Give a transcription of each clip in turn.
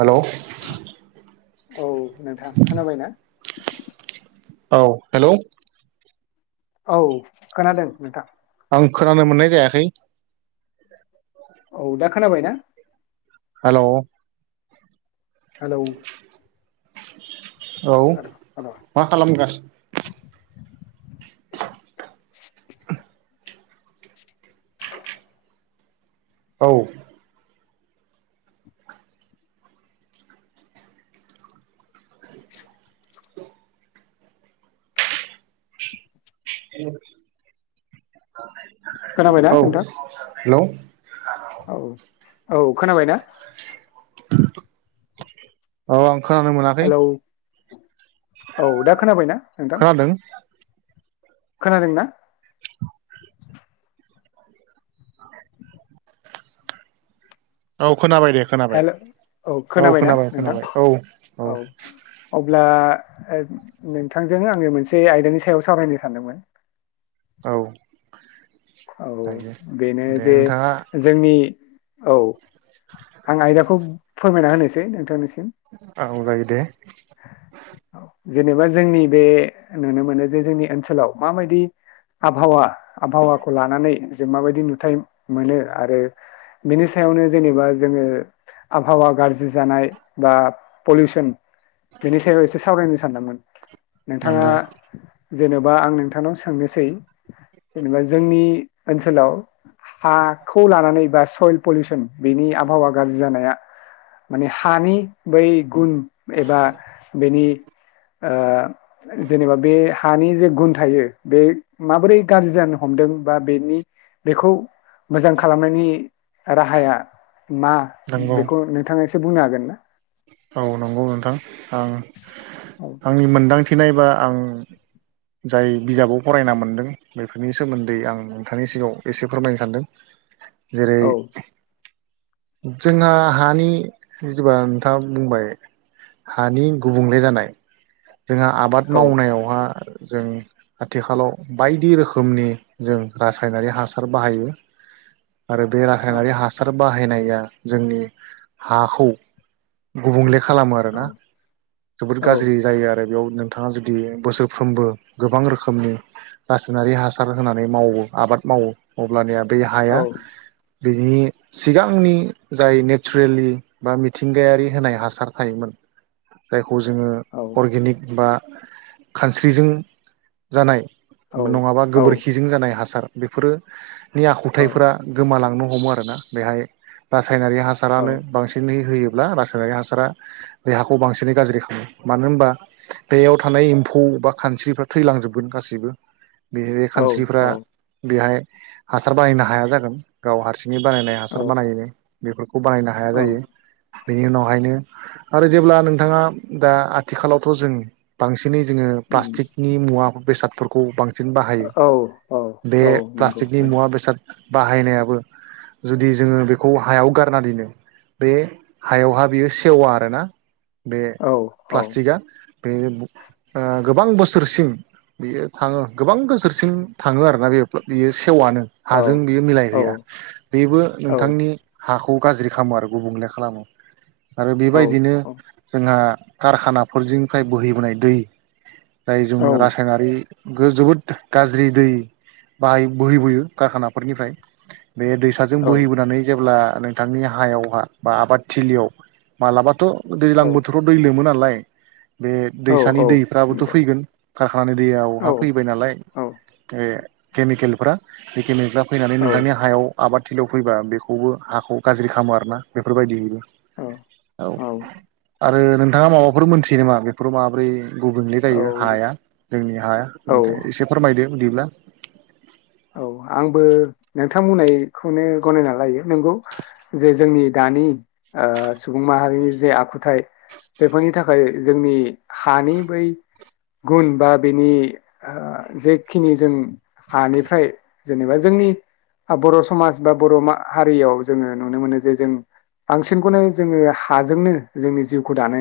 Hello. औ। नोंथां खोनाबाय ना? औ हेलौ। औ खोनादों नोंथां। आं खोनानो मोननाय जायाखै। औ दा खोनाबायना? हेलौ। Hello hello. मा खालामगासिनो [unintelligible] औ। [unintelligible] [unintelligible] खोनाबायना [inaudible] औ। नोंथां हेलौ [inaudible] औ औ खोनाबायना? औ आं। खोनानो मोनाखै। हेलौ औ दा खोनाबायना नोंथां? खोनादों औ खोनादोंना? औ। खोनाबाय दे खोनाबाय हेल' औ खोनाबायना खोनाबाय नोंथां खोनाबाय औ औ। आ ओद नोंथांजों आङो मोनसे आयदानि सायाव सावरायनो सानदोंमोन। औ। औ दायो बेनो दे जे नोंथाङा जोंनि औ आं आयदाखौ फोरमायना होनोसै नोंथांनिसिम औ जायो दे। जेनेबा जोंनि बे नुनो मोनो जे जोंनि ओनसोलाव माबायदि आबहावा आबहावा खौ लानानै जों माबायदि नुथाय मोनो आरो बेनि सायावनो जेनेबा जोङो आबहावा गाज्रि जानाय बा पलिउसन बेनि सायाव एसे सावरायनोस सान्दोंमोन। नोंथाङा नंगौ जेनबा आं नोंथांनाव सोंनोसै जेनेबा जोंनि ओनसोलाव हाखौ लानानै बा सयल पलिउसन बेनि आबहावा गाज्रि जानाया माने हानि बै गुन एबा बेनि ओ जेनेबा बे हानि जे गुन थायो बे माबोरै गाज्रि जानो हमदों बा बेनि बेखौ मोजां खालामनायनि राहाया मा नंगौ बेखौ नोंथाङा एसे बुंनो हागोन [inaudible] औ नंगौ नोंथां आं औ आंनि मोनदांथि थि नायबा आं जाय बिजाबाव फरायना मोनदों बेफोरनि सोमोन्दै आं नोंथांनि सिगाङाव एसे फोरमायनो सानदों जेरै औ जोंहा हानि गोबां खोथा बुंबाय हानि गुबुंले जानाय जोंहा आबाद औ मावनायावहा जों आथिखालाव बायदि रोखोमनि जों रासायनारि हासार बाहायो आरो बे राखायनारि हासार बाहायनाया जोंनि हाखौ गुबुंले खालामो औ आरोना जोबोद औ गाज्रि जायो आरो [unintelligible] नोंथाङा जुदि बोसोरफ्रोमबो गोबां रोखोमनि रासायनारि हासार होनानै मावो आबाद मावो अब्लानिया औ देहाया बिनि सिगांनि जाय नेचरेलि बा मिथिंगायारि होनाय हासार थायोमोन जाय खौ जोङो औ बा खानस्रिजों जानाय औ नङाबा औ गोबोरखिजों जानाय हासार बेफोरो नि आखुथायाइफोरा गोमालांनो ह हमो आरोना बेहाय रा सायनारि हासारानो बांसिनै होयो ब्ला रायनारि हासारा बे हाखौ बांसिनै गाज्रि खालामो मानो होम बा बेयाव थानाय एम्फौ बा खानस्रिफ्रा थैलांजोबगोन गासिबो बे औ खानस्रिफ्रा औ बेहाय हासार बानायनो हाया जागोन गाव हारसि नि बानायनाय हासार औ बानायो बेफोर खौ बानायनो हाया औ जायो बेनि उनावहायनो आरो जेब्ला नोंथाङा दा आ थिखालावथ' जों बांसि बिनि जोङो उम प्लास्टिकनि मुवा बेसाद फोरखौ बां सिन बाहायो औ औ बे औ नंगौ प्लास्टिकनि नोंथां मुवा बेसाद बाहायनायाबो जुदि जोङो बेखौ हायाव गारना दोनो बे हायावहा बियो सेवा आरोना बे औ। प्लास्टिकआ बे ब ओ गोबां बोसोरसिम बियो थाङो गोबां बोसोरसिम थाङो आरोना बेयो बियो से सेवनो औ हाजों बेयो औ मिलायहैया बेबो नोंथांनि हा खौ गाज्रि खालामो आरो गुबुंले खालामो आरो औ बेबायदिनो जोंहा कारखानाफोरजोंनिफ्राय बोहैबोनाय दै फ्राय जों औ रासायनारि गो जोबोद गाज्रि दै बाहाय बोहैबोयो कारखानाफोरनिफ्राय बे दैसाजों औ बोहैबोनानै जेब्ला नोंथांनि हायावहा बा आबाद थिलियाव मालाबाथ' दैलां औ बोथोराव दै लोमो नालाय बे औ दैसानि औ दैफ्राबोथ' नंगौ फैगोन खारखानानि औ दैयावहा फैबाय नालाय औ बे केमिकेलफ्रा बे केमिकेला फैनानै औ नोंथांनि हायाव आबाद थिलियाव फैबा बेखौबो हाखौ गाज्रि खामो आरोना बेफोरबायदि हैयो औ आरो नों नोंथाङा माबाफोर मोनथियो नामा बेफोराव माबोरै गुबुंले जायो औ हाया जोंनि हाया औ ओंखाय एसे फोरमायदो दिब्ला औ आंबो नोंथां बुंनायखौनो गनायना लायो नंगौ जे जोंनि दानि ओ स सुबुं माहारिनि जे आखुथाय बेफोरनि थाखाय जोंनि हानि बै गुन बा बेनि ओ जेखिनि जों हानिफ्राय फ्राय जेनेबा जोंनि बर' समाज बा बर' मा हारियाव जोङो नुनो मोनो जे जों बांसिनखौनो जोङो हाजोंनो जोंनि जिउखौ दानो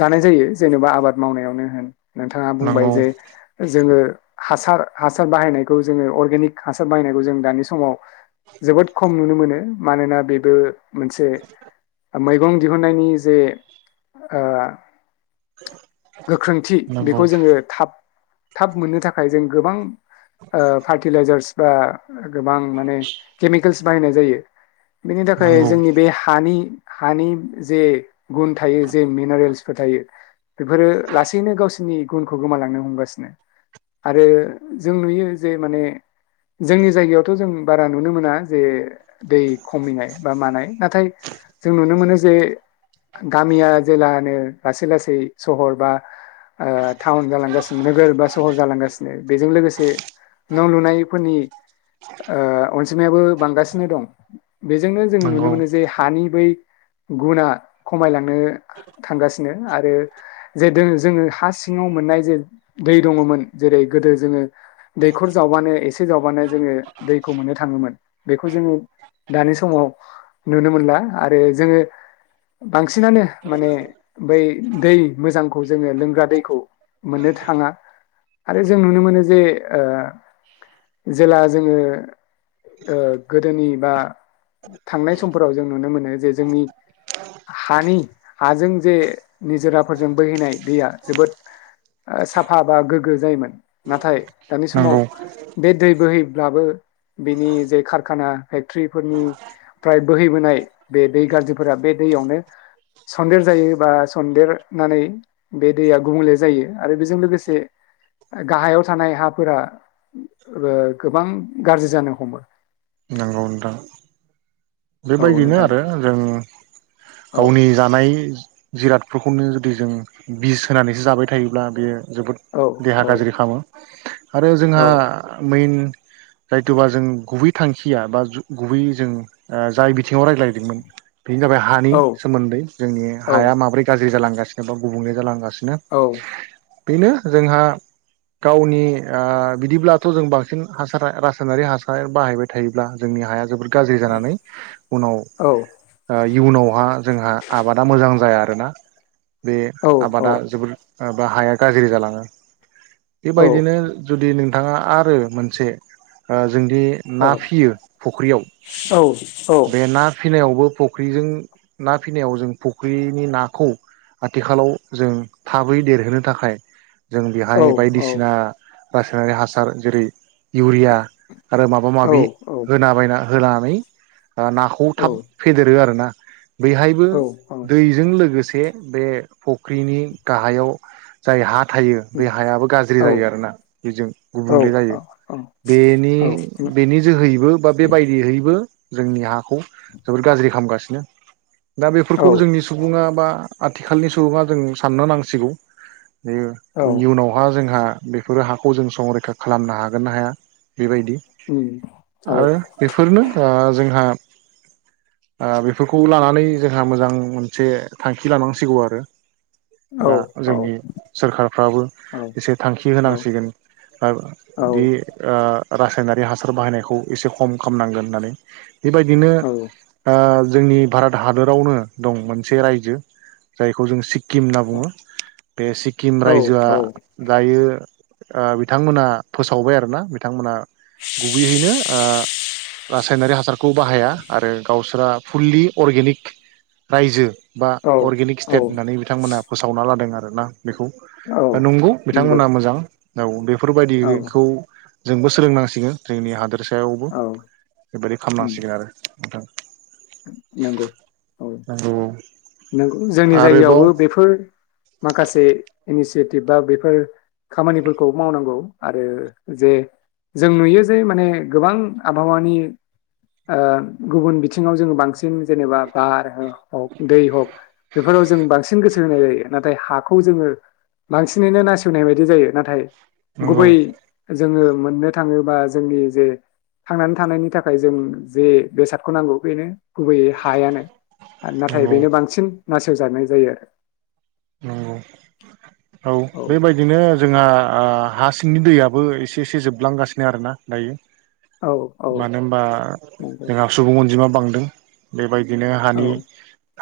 दानाय जायो जेनेबा आबाद मावनायावनो होन नोंथाङा बुंबाय नांगौ जे जोङो हासार हासार बाहायनायखौ जोङो अर्गेनिक हासार बायनायखौ जों दानि समाव जोबोद खम नुनो मोनो मानोना बेबो मोनसे मैगं दिहुननायनि जे ओ गोख्रोंथि नांगौ बेखौ जोङो थाब थाब मोननो थाखाय जों गोबां ओ फार्टिलाइजार्स बा गोबां माने केमिकेलस बाहायनाय जायो बेनि थाखाय नांगौ जोंनि बे हानि हानि जे गुन थायो जे मिनारेल्स फोर थायो बेफोरो लासैनो गावसिनि गुनफोरखौ गोमालांनो हमगासिनो आरो जों नुयो जे माने जोंनि जायगायावथ' जों बारा नुनो मोना जे दै खमिनाय बा मानाय नाथाय जों नुनो मोनो जे गामिया जेला नो लासै लासै सहर बा ओ टाउन जालांगासिनो नोगोर बा सहर जालांगासिनो बेजों लोगो न' लुनायफोरनि ओ अन जिमायाबो बांगासिनो दं बेजोंनो जोङो नुनो नंगौ मोनो जे हानि बै गुना खमायलांनो थांगासिनो आरो जे जोङो हा सिङाव मोननाय जे दै दङमोन जेरै गोदो जोङो दैखर जावबानो एसे जावबानो जोङो दैखौ मोननो थाङोमोन बेखौ जोङो दानि समाव नुनो मोनला आरो जोङो बांसिनानो माने बै दै मोजांखौ जोङो लोंग्रा दैखौ मोननो थाङा आरो जों नुनो मोनो जे ओ जेला जोङो ओ गोदोनि बा थांनाय समफोराव जों नुनो मोनो जे जोंनि हानि हाजों जे निजोराफोरजों बोहैनाय दैया जोबोद साफा बा गोग्गो जायोमोन नाथाय दानि समाव नंगौ बे दै बोहै ब्लाबो बिनि जे कारखाना फेक्टर्रिफोरनिफ्राय बोहैबोनाय बे दै गाज्रिफोरा बे दैयावनो सन्देर जायो बा सन्देरनानै बे दैया गुबुंले जायो आरो बेजों लोगोसे गाहायाव थानाय हा फोरा ओ गोबां गाज्रि जानो हमो औ नोंथां औ बेबायदिनो नोंथां आरो जों औ गावनि जानाय जिरादफोरखौनो जुदि जों बिस होनानैसो जाबाय थायोब्ला बेयो जोबोद औ देहा गाज्रि खालामो आरो जोंहा औ मेन जायथ'बा जों गुबै थांखिया बा गुबैयै जों ओ जाय बिथिङाव रायज्लायदोंमोन। बेनो जाबाय हानि औ सोमोन्दै जोंनि औ हाया माबोरै गाज्रि जालां गासिनो दं गुबुंले जालां सिनो औ बेनो जोंहा गावनि ओ बिदिब्लाथ' जों बांसिन हासार रासायनारि हासार बाहायबाय थायोब्ला जोंनि हाया जोबोर गाज्रि जानानै उनाव ओ इयुनाव [unintelligible] जोंहा आबादा मोजां जाया आरोना। बे आबादा जोबोर बा हाया गाज्रि जालाङो। बेबायदिनो जुदि नों थाङा आरो मोनसे ओ जोंदि ना फियो फुख्रियाव बे ना फिनायावबो फख्रिजों ना फिनायाव जों फख्रिनि नाखौ आथिखालाव जों थाबै देरहोनो थाखाय जों बेहाय बायदिसिना रासायनारि हासार जेरै इउरिया आरो माबा माबि बायना होनानै नाखौ थाब फेदेरो आरोना। बेहायबो दैजों लोगोसे बे फख्रिनि गाहायाव जाय हा थायो बे हायाबो गाज्रि जायो आरोना बेजों गुबुंले जायो बेनि बेनि जोहै बेबायदिहैबो जोंनि हाखौ जोबोर गाज्रि खामगासिनो। दा बेफोरखौ जोंनि सुबुङा बा आथिखालनि सुबुङा जों साननो नांसिगौ। बेयो इयुनावहा जोंहा बेफोरो हाखौ जों संरैखा खालामनो हागोन ना हाया। बेबायदि। आरो बेफोरनो ओ जोंहा ओ बेफोरखौ लानानै जोंहा मोजां मोनसे थांखि लानांसिगौ आरो। बा औ जोंनि सोरखारफ्राबो एसे थांखि होनांसिगोन ओ दि ओ रासायनारि हासार बाहायनायखौ एसे खम खामनांगोन होननानै। बेबायदिनो ओ जोंनि भारत हादोरावनो दं मोनसे रायजो जायखौ जों सि किम होनना बुङो। बे सिक्किम रायजोआ दायो ओ बिथांमोना फोसावबाय आरोना बिथांमोना गुबैयैनो ओ रासायनारि हासार खौ बाहाया आरो गावसोरा फुलि अर्गेनिक रायजो बा अर्गेनिक स्टेट होननानै बिथांमोना फोसावना लादों आरो ना बेखौ नंगौ बिथांमोना मोजां औ [unintelligible] औ बेफोरबायदिखौ जोंबो सोलोंनांसिगोन जोंनि हादोर सायावबो औ बेबायदि खालामनांसिगोन आरो [unintelligible] नंगौ औ नंगौ नंगौ जोंनि आरोबाव जायगायावबो बेफोर माखासे इनिसियेटिभबा बेफोर खामानिफोरखौ मावनांगौ आरो जे जों नुयो जे माने गोबां आबहावानि गुबुन बिथिं सिङाव जों बांसिन बांसिन जेनेबा बार हक दै हक बेफोराव जों बांसिन गोसो होनाय जायो नाथाय हाखौ जोङो बांसिनैनो नासयनाय बायदि जायो नाथाय नंगौ गुबै जोङो मोननो थाङोबा जोंनि जे थांनानै थानायनि थाखाय जों जे बेसादखौ नांगौ बेनो गुबैयै हायानो नाथाय नंगौ बेनो बांसिन होजानाय जायो नंगौ औ बेबायदिनो जोंहा आ हा सिंनि दैयाबबो एसे एसे जोबलांगासिनो आरोना दायो आरो औ मानो होनोबा नंगौ जोंहा सुबुं अनजिमा बांदों बेबायदि दिनो औ हानि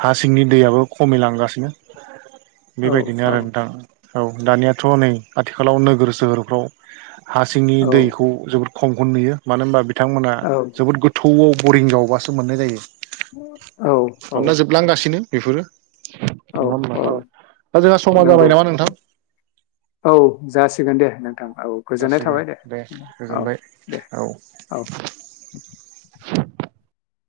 हा सिंनि दैयाबो खमिलांगासिनो औ बेबायदिनो आरो नोंथां औ दानियाथ नै आथिखालाव नोगोर सोहोरफ्राव हा सिंनि औ दैखौ जोबोद खमखन नुयो मानो होनबा बिथांमोना जोबोद गोथौआव बरिं जावबासो मोननाय जायो औ औ मानोना जोबलांगासिनो बेफोरो नङा होनबा औ दा जोंहा समा नंगौ जाबाय नामा नोंथां औ जासिगोन दे नोंथां औ गोजोननाय जासिगोन थाबाय दे औ गोजोनबाय दे औ औ [inaudible]